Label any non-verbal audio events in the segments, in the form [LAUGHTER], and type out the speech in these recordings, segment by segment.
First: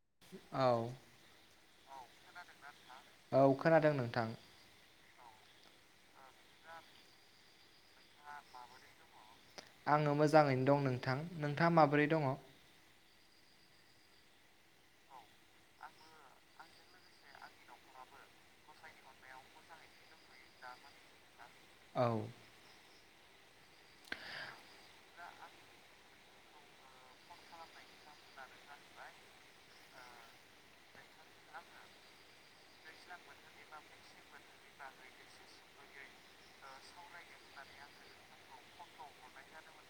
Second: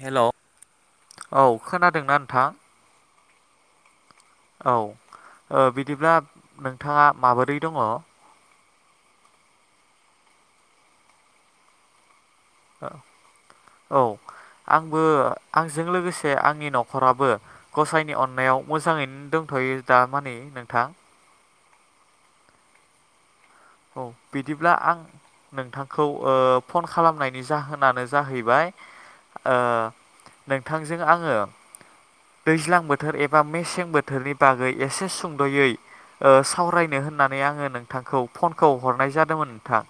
हेल' औ खोनादों ना नोंथां? औ खोनादों नोंथां। औ ओ बिदिब्ला नोंथाङा माबोरै दङ। आङो मोजाङैनो दं नोंथां। नोंथाङा माबोरै दङ? औ। आंबो आंजों लोगोसे आंनि न'खराबो गसाइनि अननायाव मोजाङैनो दं थ'यो दा मानि नोंथां। औ। औ बिदिब्ला आं नोंथांखौ ओ फन खालामनायनि जाहोनानो जाहैबाय ओ नोंथांजों आङो। दैज्लां बोथोर एबा मेसें बोथोरनि बागै एसे सुंद'यै। ओ सावरायनो होननानै आङो नोंथांखौ फनखौ हरनाय जादोंमोन नोंथां।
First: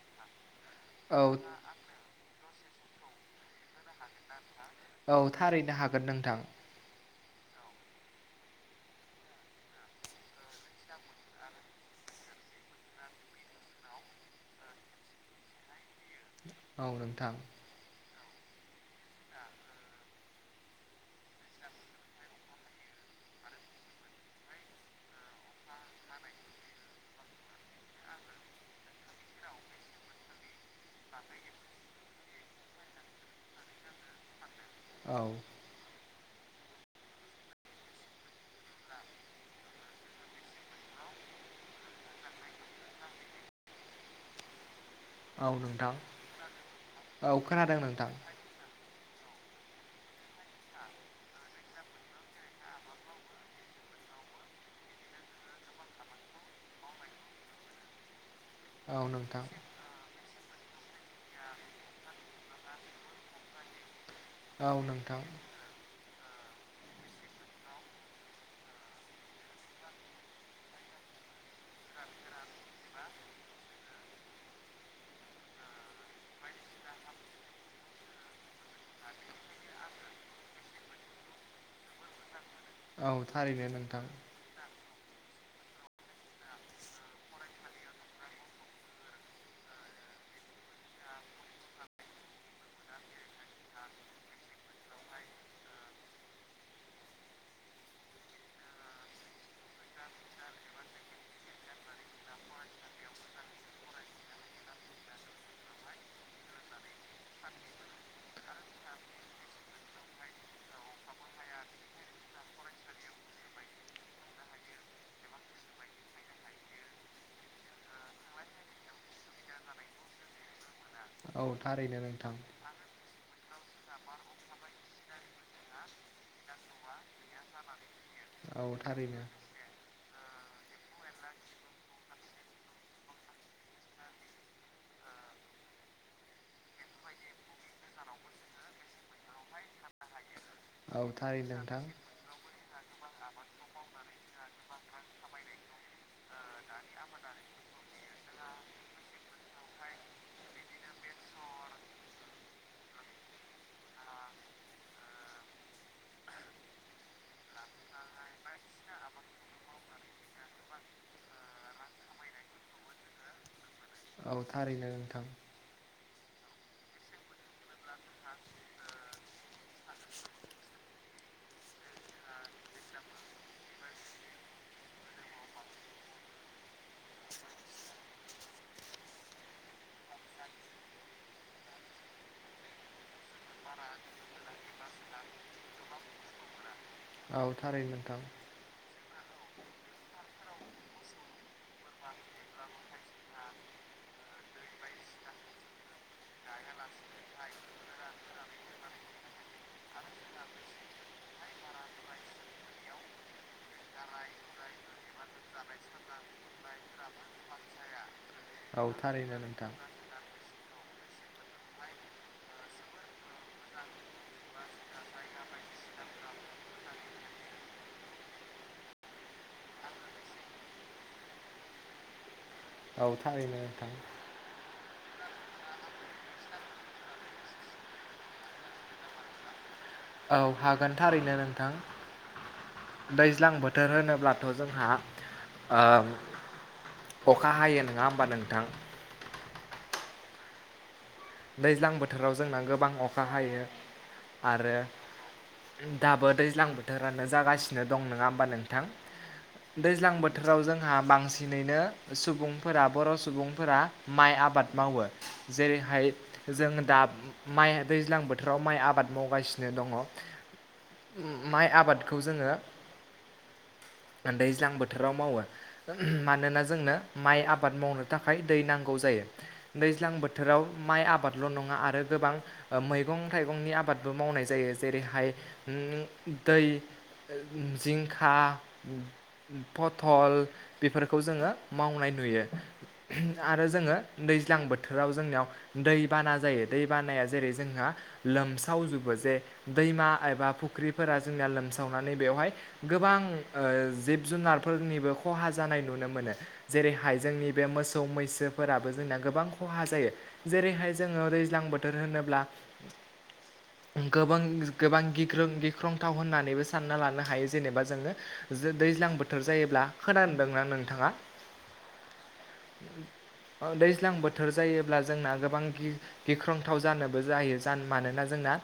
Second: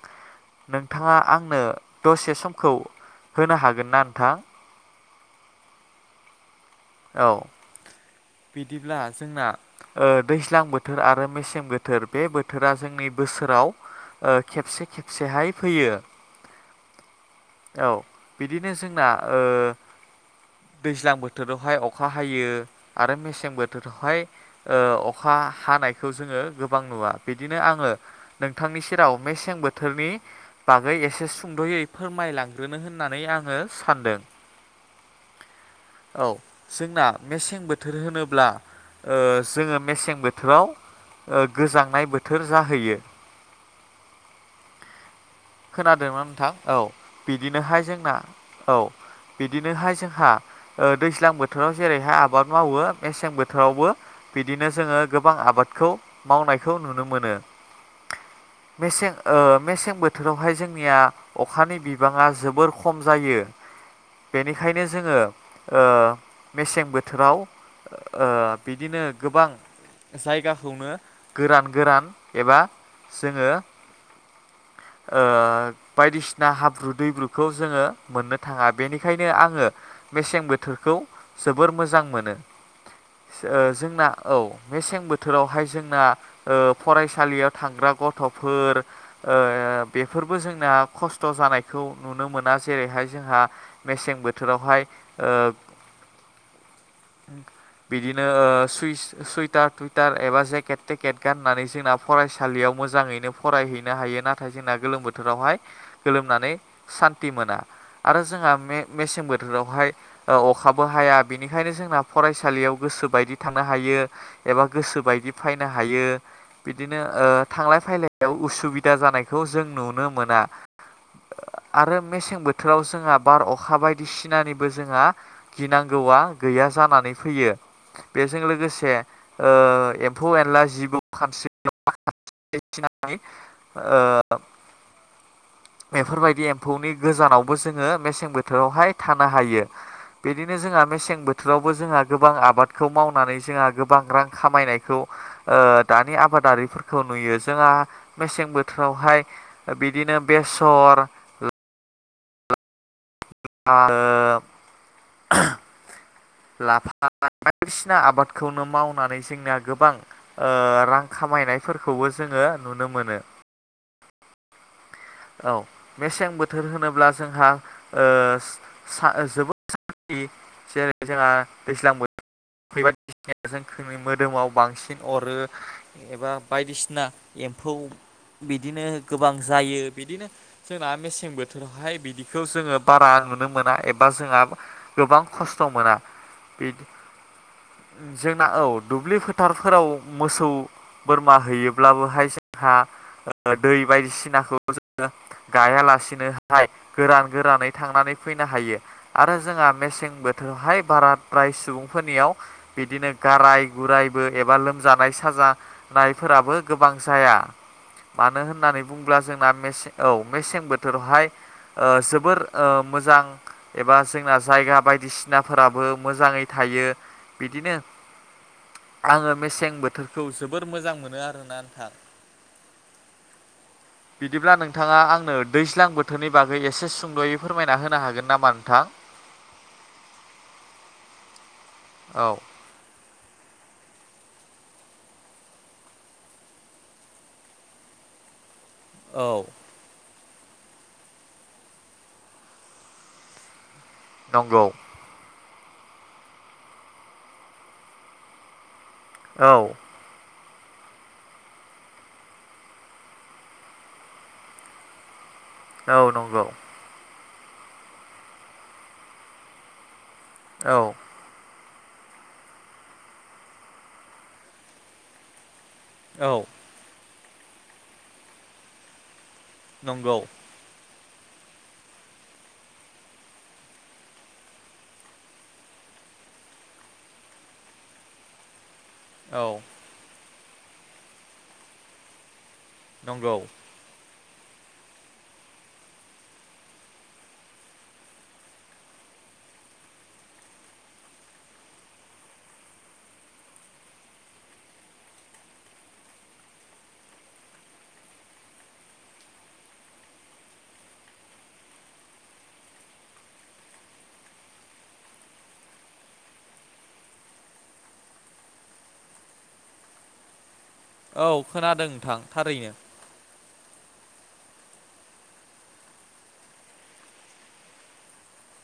नोंथाङा औ आंनो दसे समखौ होनो हागोन ना नोंथां? औ थारैनो हागोन नोंथां। औ। बिदिब्ला जोंना ओ दैज्लां बोथोर आरो मेसें बोथोर बे बोथोरा जोंनि बोसोराव ओ खेबसे खेबसेहाय फैयो। औ नोंथां। औ बिदिनो जोंना ओ दैज्लां बोथोरावहाय अखा हायो आरो मेसें बोथोरावहाय ओ अखा हा-हानायखौ जोङो गोबां नुवा बिदिनो आङो नोंथांनि सेराव मेसें बोथोरनि। बागै एसे सुंदयै फोरमायलांग्रोनो होननानै आङो सानदों। औ। औ जोंना मेसें बोथोर होनोब्ला। ओ जोङो मेसें बोथोराव ओ गोजांनाय बोथोर जाहैयो। औ नोंथां खोनादोंना नोंथां औ खोनादों बिदिनोहाय नोंथां जोंना औ। बिदिनोहाय जोंहा ओ दैज्लां बोथोराव जेरैहाय आबाद मावो मेसें बोथोरावबो बिदिनो जोङो गोबां आबादखौ मावनायखौ नुनो मोनो। औ मेसें ओ नोंथां मेसें बो थोरावहाय जोंनिया अखानि बिबाङा जोबोर खम जायो। औ बेनिखायनो जोङो नोंथां ओ मेसें बोथोराव ओ बिदिनो गोबां जायगाखौनो गोरान गोरान एबा जोङो ओ बायदिसिना हाब्रु दैब्रुखौ जोङो मोननो थाङा बेनिखायनो आङो। मेसें बोथोरखौ जोबोर मोजां मोनो औ ओ थारैनो नोंथां जोंना औ मेसें बोथोरावहाय जोंना ओ फरायसालियाव थांग्रा गथ'फोर ओ बेफोरबो जोंना खस्थ जानायखौ नुनो मोना जेरैहाय जोंहा मेसें बोथोरावहाय ओ बिदिनो सुइस सुइटार थुइटार एबा जेकेट थेकेट गाननानै जोंना फरायसालियाव मोजाङैनो फरायहैनो हायो नाथाय जोंना गोलोम बोथोरावहाय गोलोमनानै सान्थि मोना आरो जोंहा मे-मेसें बोथोरावहाय अखाबो हाया बेनिखायनो जोंना फरायसालियाव गोसोबायदि थांनो हायो एबा गो सो बायदि फैनो हायो बिदिनो ओ थांलाय फैलायाव उसुबिदा जानायखौ जों नुनो मोना औ थारैनो आरो नोंथां मेसें बोथोराव जोंहा बार अखा बायदिसिनानिबो जोंहा गिनांगौआ गैया जानानै फैयो। बेजों औ लोगोसे थारैनो ओ ए म्फौ एनला जिबौ खानस्रि [UNINTELLIGIBLE] ओ बेफोरबायदि एम्फौनि गोजानावबो जोङो मेसें बोथोरावहाय थानो हायो। बिदिनो जोंहा औ मेसें थारैनो बोथोरावबो नोंथां जोंहा गोबां आबादखौ मावनानै जोंहा गोबां रां खामायनाय खौ ओ दानि आबादारिफोरखौ नुयो जोंहा मेसें बोथोरावहाय बिदिनो बेसर लाफा ओ लाफा बायदिसिना आबादखौनो मावनानै जोंनिया गोबां ओ रां खामायनायफोरखौबो जोङो नुनो मोनो। औ थारैनो नोंथां औ मेसें बोथोर होनोब्ला जोंहा ओ सा जोबोद दैज्लां बोथो [UNINTELLIGIBLE] बायदिसिना जों मोदोमाव बांसिन अरो एबा बायदिसिना एम्फौ बिदिनो गोबां जायो। बिदिनो जोंना मेसें बोथोरावहाय बिदिखौ जोङो बारा नुनो मोना एबा जोंहा गोबां खस्थ मोना बि औ थारैनो नोंथां जोंना औ दुब्लिफोर फोथारफोराव मोसौ बोरमा हैयोब्लाबो जोंहा दै बायदिसिनाखौ गायालासिनोहाय गोरान गोरानै थांनानै फैनो हायो आरो जोंहा मेसें बोथोरावहाय बाराद्राय सुबुंफोरनियाव बिदिनो गाराय गुरायबो एबा लोमजानाय साजानायफोराबो गोबां जाया। मानो औ होननानै बुंङोब्ला थारैनो जोंना नोंथां मेसें औ मेसें बोथोरावहाय जोबोर ओ मोजां एबा जोंना जायगा बायदिसिनाफोराबो मोजाङै था यो बिदिनो आङो मेसें बोथोरखौ जोबोर मोजां मोनो आरोना नोंथां। औ थारैनो नोंथां बिदिब्ला नोंथाङा आंनो दैज्लां बोथोरनि बागै एसे सुंद'यै फोरमायना होनो हागोन नामा नोंथां? [INAUDIBLE] औ हागोन थारैनो नोंथां औ दैज्लां बोथोर होनो ब्लाथ' जोंहा अखा हायो नङा होमबा नोंथां। औ। दैज्लां बोथोराव जोंना गोबां अखा हायो नंगौ आरो दाबो दैज्लां बोथोरानो जागासिनो दं। नोङा होमबा नोंथां? औ दैज्लां बो थोराव जोंहा बांसिनैनो सुबुंफोरा बर' सुबुंफोरा माइ आबाद मावो। औ जेरैहाय नंगौ जों दा माइ दैज्लां बोथोराव माइ आबाद मावगासिनो दङ। औ। माइ आबादखौ जोङो दैज्लां बोथोराव मावो। औ मानोना जोंनो माइ आबाद मावनो थाखाय दै नांगौ जायो। दैज्लां नंगौ बोथोराव माइ आबादल' नङा आरो गोबां मैगं थाइगंनि आबादबो मावनाय जायो। जेरैहाय उम दै जिंखा, औ पथल बेफोरखौ जोङो मावनाय नुयो। नंगौ आरो जोङो दैज्लां बोथोराव जोंनियाव दै बाना जायो। दै बानाया जेरै जोंहा लोमसावजोबो जे दैमा एबा फुख्रिफो रा जोंना लोमसावनानै बेवहाय गोबां ओ जिब जुनारफोरनिबो खहा जानाय नुनो मोनो। जेरैहाय जोंनि बे मोसौ मैसोफोराबो जोंना गोबां खहा जायो। जेरैहाय जोङो दैज्लां बोथोर होनोब्ला गोबां गोबां गिख्रं-गिख्रंथाव होननानैबो सानना लानो हायो। जेनेबा जोङो दैज्लां बोथोर जायोब्ला खोनानोदोंना नों? औ खोनादों नोंथां थारैनो। अ दैज्लां बोथोर जायोब्ला जोंना गोबां गि-गिख्रंथाव जानोबो जायो। मानोना जोंना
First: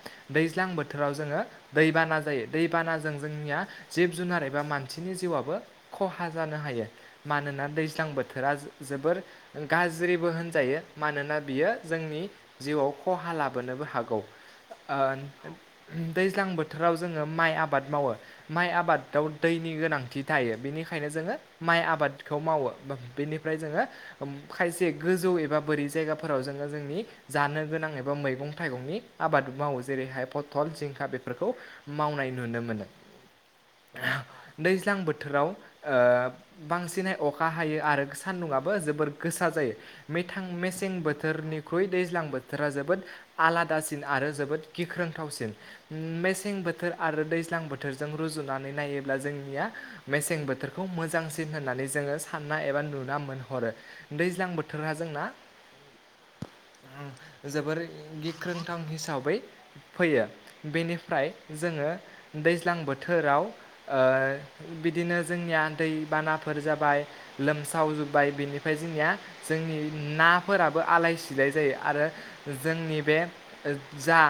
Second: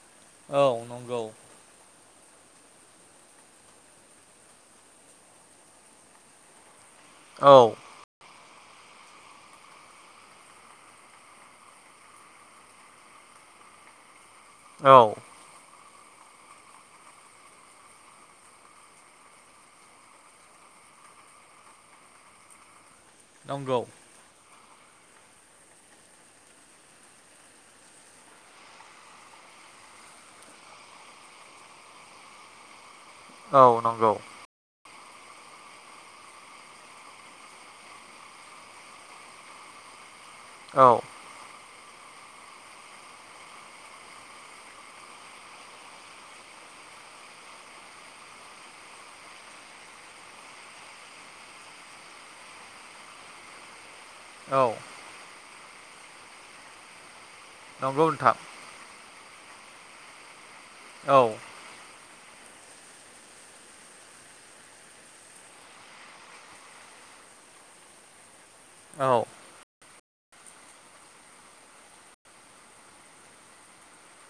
औ दैज्लां बोथोराव नंगौ। जोङो दैबाना जायो। दैबानाजों जोंनिया जिब जुनार एबा मानसिनि जिउआबो खहा जानो हायो। औ मानोना दैज्लां बोथोरा जो-जोबोर गाज्रिबो होनजायो मानोना बियो जोंनि जिउआव खहा लाबोनोबो हागौ। ओ औ दैज्लां बोथोराव जोङो माइ आबाद मावो। माइ आबादाव दैनि गोनांथि थायो बेनि थाखायनो जोङो माइ आबादखौ मावो। बेनिफ्राय नंगौ जोङो खायसे गोजौ एबा बोरै जायगाफोराव जों ओ जोंनि जानो गोनां एबा मैगं थाइगंनि आबाद मावो। जेरैहाय फथल, जिंखा बेफोरखौ मावनाय नुनो मोनो। औ नंगौ। दैज्लां बोथोराव ओ बांसिनहै अखा हायो आरो सान्दुंआबो जोबोर गोसा जायो। मिथां औ मेसें बोथो ख्रुइ दैज्लां बोथोरा जोबोद आलादासिन आरो जोबोद गिख्रोंथावसिन। मेसें बोथोर आरो दैज्लां बोथोरजों रुजुनानै नायोब्ला जोंनिया मेसें बोथोरखौ मोजांसिन होन नानै जोङो सानना एबा नुना मोनहरो। दैज्लां औ बोथोरा जोंना जोबोर नंगौ नोंथां गिख्रंथाव हिसाबै फैयो। औ बेनिफ्राय जोङो दैज्लां बोथोराव ओ बिदिनो जोंनिया दैबानाफोर जाबाय लोमसावजोब्बाय बेनिफ्राय औ जोंनिया जोंनि नाफोरा बो आलाय सिलाय जायो। आरो जोंनि बे जा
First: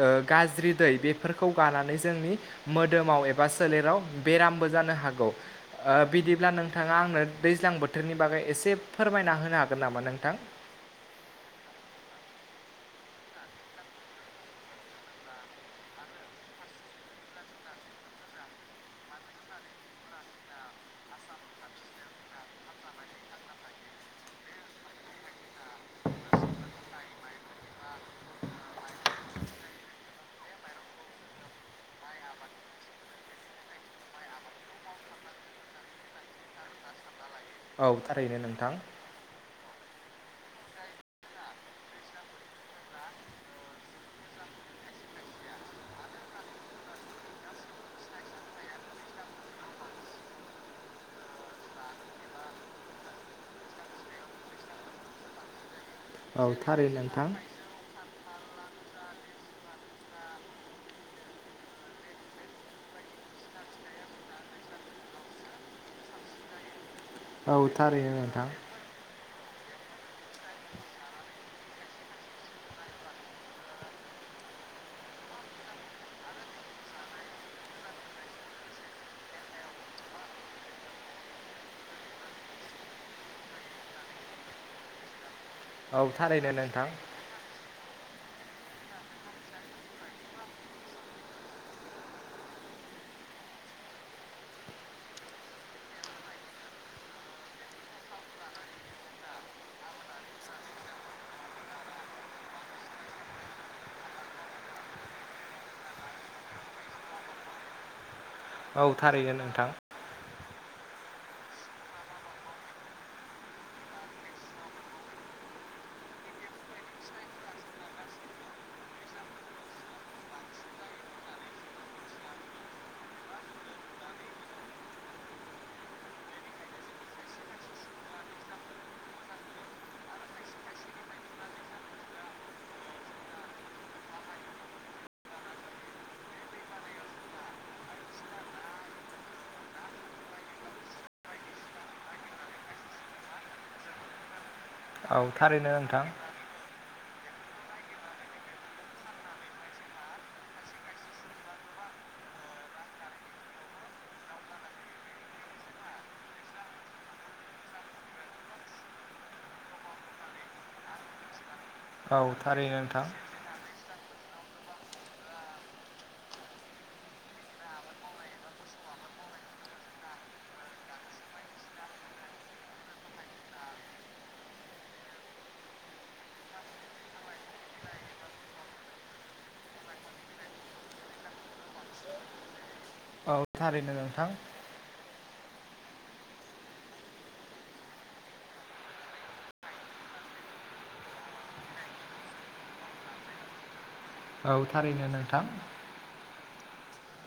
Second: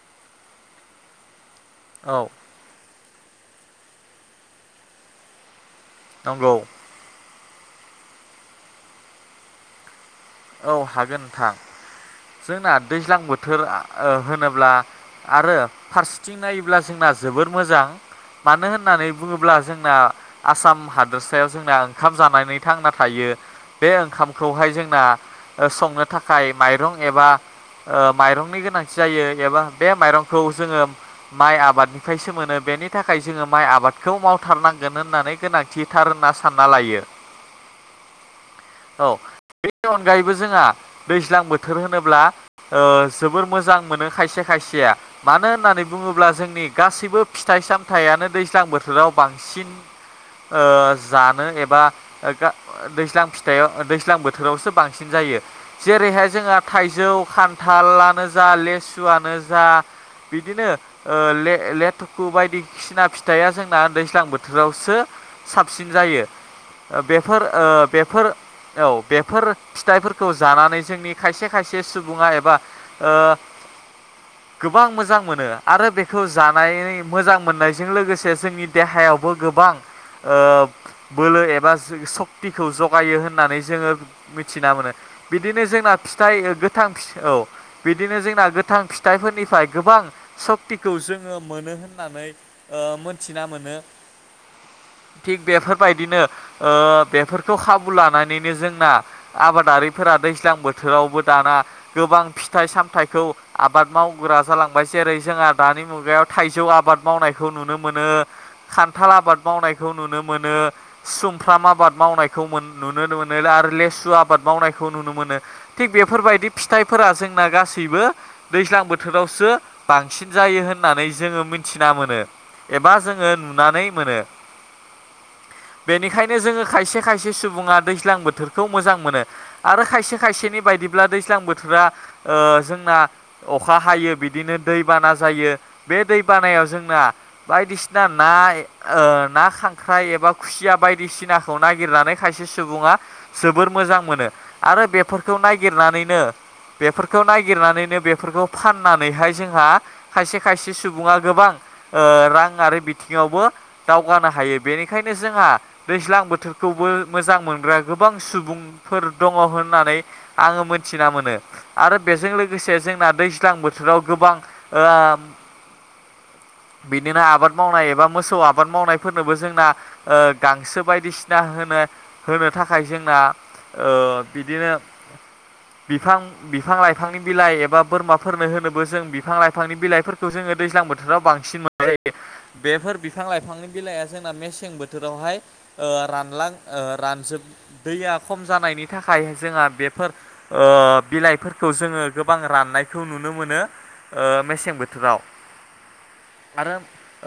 ओ गाज्रि दै बेफोर खौ गानानै औ जोंनि मोदोमाव एबा सोलेराव बेरामबो जानो हागौ। ओ बिदिब्ला नंगौ नोंथाङा आंनो दैज्लां बोथोरनि बागै एसे फोरमायना होनो हागोन नामा नोंथां? औ हागोन नोंथां। जोंना दैज्लां बोथोर ओ होनोब्ला आरो फारसेथिं नायोब्ला जोंना जोबोर मोजां। मानो होननानै बुङोब्ला जोंना आसाम हादोरसायाव जोंना ओंखाम जानानै थांना थायो। बे ओंखामखौहाय जोंना ओ संनो थाखाय माइरं एबा ओ माइरंनि गोनांथि जायो एबा बे माइरंखौ जोङो माइ आबादनिफ्रायसो मोनो बेनि थाखाय जोङो माइ आबादखौ मावथारनांगोन होननानै गोनांथिथार होनना सानना लायो। औ थारैनो नोंथां। नि अनगायैबो जोंहा दैज्लां बोथोर होनोब्ला जोबोर मोजां मोनो खायसे खायसे मानो होननानै बुङोब्ला जोंनि गासैबो फिथाइ सामथाइनो दैज्लां बोथोराव बांसिन ओ जानो एबा ओ गा दैज्लां फिथाइयाव दैज्लां बोथोरावसो बांसिन जायो। जेरैहाय औ जोंहा थारैनो थाइजौ नोंथां खान्थालानो ज जा लेसुआनो जा बिदिनो ओ ले लेथुखु बायदिसिना फिथाइया जोंना दैज्लां बोथोरावसो साबसिन जायो। बेफोर औ थारैनो ओबेफोर नोंथां औ बेफोर फिथाइफोरखौ जानानै जोंनि खायसे खायसे सुबुङा एबा ओ गोबां मोजां मोनो आरो बेखौ जानाय मोजां मोननायजों लोगोसे जोंनि देहायावबो गोबां गोबां ओ बोलो एबा जो सक्तिखौ जगायो होननानै जोङो मिथिना मोनो। बिदिनो जोंना औ फिथाइ थारैनो नोंथां गोथां फि औ बिदिनो जोंना गोथां फिथाइफोरनिफ्राय गोबां सक्तिखौ जोङो मोनो होननानै ओ ओ मोनथिना मोनो। थिग बेफोरबायदिनो ओ बेफोरखौ खाबु लानानैनो जोंना आबादारिफोरा दैज्लां बोथोरावबो दाना गोबां फिथाइ सामथाइखौ आबाद मावो। मावगोरा जालांबाय जेरै जोंहा दानि मुगायाव थाइजौ आबाद मावनायखौ नुनो मोनो। औ खान्थाल थारैनो आबाद नोंथां मावनायखौ नुनो। मोनो, सुमफ्राम आबाद मावनायखौ मोन नुनो मोनो आरो लेसु सु आबाद मावनायखौ नुनो मोनो। थिग बेफोरबायदि फिथाइफोरा जोंना गासैबो दैज्लां बोथोर बोथोरावसो बांसिन जायो होननानै जोङो मिथिना मोनो। एबा जोङो नुनानै मोनो। बेनिखायनो जोङो खायसे खायसे सुबुङा दैज्लां बोथोरखौ मोजां मोनो आरो खायसे खायसेनि बायदिब्ला दैज्लां बोथोरा जोंना अखा अखा हायो बिदिनो दै बाना जायो। बे दैबानायाव जोंना बायदिसिना ना ओ ना, खांख्राइ एबा खुसिया बायदिसिनाखौ नागिरनानै खायसे सुबुङा जोबोर मोजां मोनो आरो औ बेफोरखौ थारैनो नोंथां नागिरनानैनो बेफोरखौ नागिरनानैनो बेफोरखौ फाननानैहाय जोंहा खायसे खायसे सुबुङा गोबां ओ राङारि बिथिङावबो दावगानो हायो। बेनिखायनो जोंहा दैज्लां बोथोरखौ बो मोजां मोनग्रा गोबां सुबुंफोर दङ होननानै आङो मोनथिना मोनो। आरो औ बेजों लोगोसे थारैनो नोंथां जोंना दैज्लां बोथोराव गोबां ओ बिदिनो आबाद मावनाय एबा मोसौ आबाद मावनायफोरनोबो जोंना ओ गांसो बायदिसिना होना होनो थाखाय जोंना ओ बिदिनो बिफां--बिफां-लाइफांनि बिलाइ एबा बोरमाफोरनो होनोबो जों बिफां-लाइफांनि बिलाइफोरखौ जों जोङो दैज्लां बोथोराव बांसिन मोननाय जायो। बेफोर औ बिफां-लाइफांनि थारैनो बिलाइआ नोंथां जोंना मेसें बोथोरावहाय ओ रानलां ओ रानजोब दैया खम जानायनि थाखाय जोंहा बेफोर ओ बिलाइफोरखौ जोङो गोबां राननायखौ नुनो मोनो ओ औ मेसें थारैनो बोथोराव नोंथां आरो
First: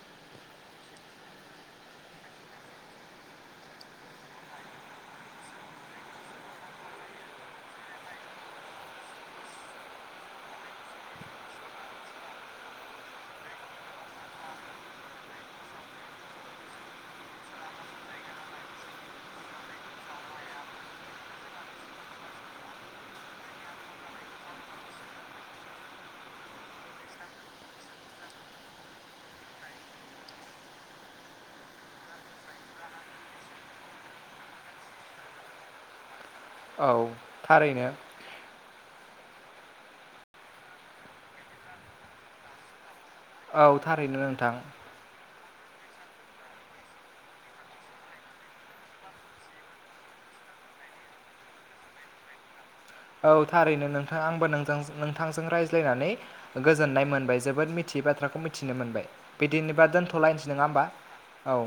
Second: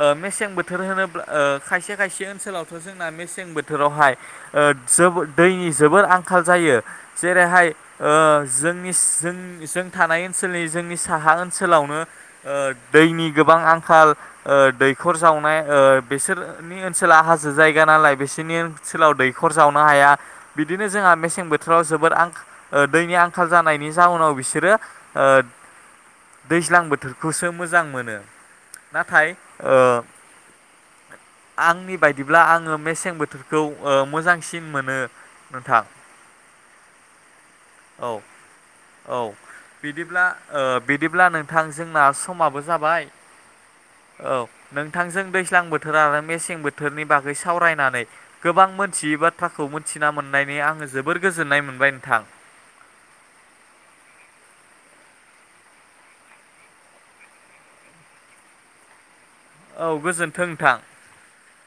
ओ मेसें बोथोर होनोब्ला खायसे-खायसे ओनसोलावथ' जोंना मेसें बोथोरावहाय ओ जोब दैनि जोबोर आंखाल जायो जेरैहाय ओ जोंनि जों-जों थानाय ओनसोलनि जोंनि साहा ओनसोलावनो ओ दैनि गोबां आंखाल ओ दै दैखर जावनाय ओ बिसोरनि ओनसोला हाजो जायगा नालाय बिसोरनि ओनसोलाव दैख खर जावनो हाया बिदिनो जोंहा मेसें बोथोराव जोबोद दैनि आंखाल जानायनि जाउनाव बिसोरो ओ दैज्लां बोथोरखौसो मोजां मोनो नाथाय ओ आंनि बायदिब्ला आङो मेसें बोथोरखौ ओ मोजां सिन मोनो नोंथां। औ थारैनो। औ औ बिदिब्ला ओ बिदिब्ला नोंथां जोंना समाबो जाबाय। औ थारैनो औ नोंथां नोंथांजों बै दैज्लां बोथोर आरो मेसें बोथोरनि बागै सावरायनानै गोबां मोनथियोबा बाथ्राखौ मोनथिना मोननायनै आङो जोबोर गोजोननाय मोनबाय नोंथां। औ थारैनो नोंथां आंबो नोंजों नोंथांजों रायज्लायनानै गोजोननाय मोनबाय जोबोद मिथि यै बाथ्राखौ मिथिनो मोनबाय। औ बिदिनोबा गोजोन्थों दोनथ'लायनोसै नङा नोंथां होमबा! औ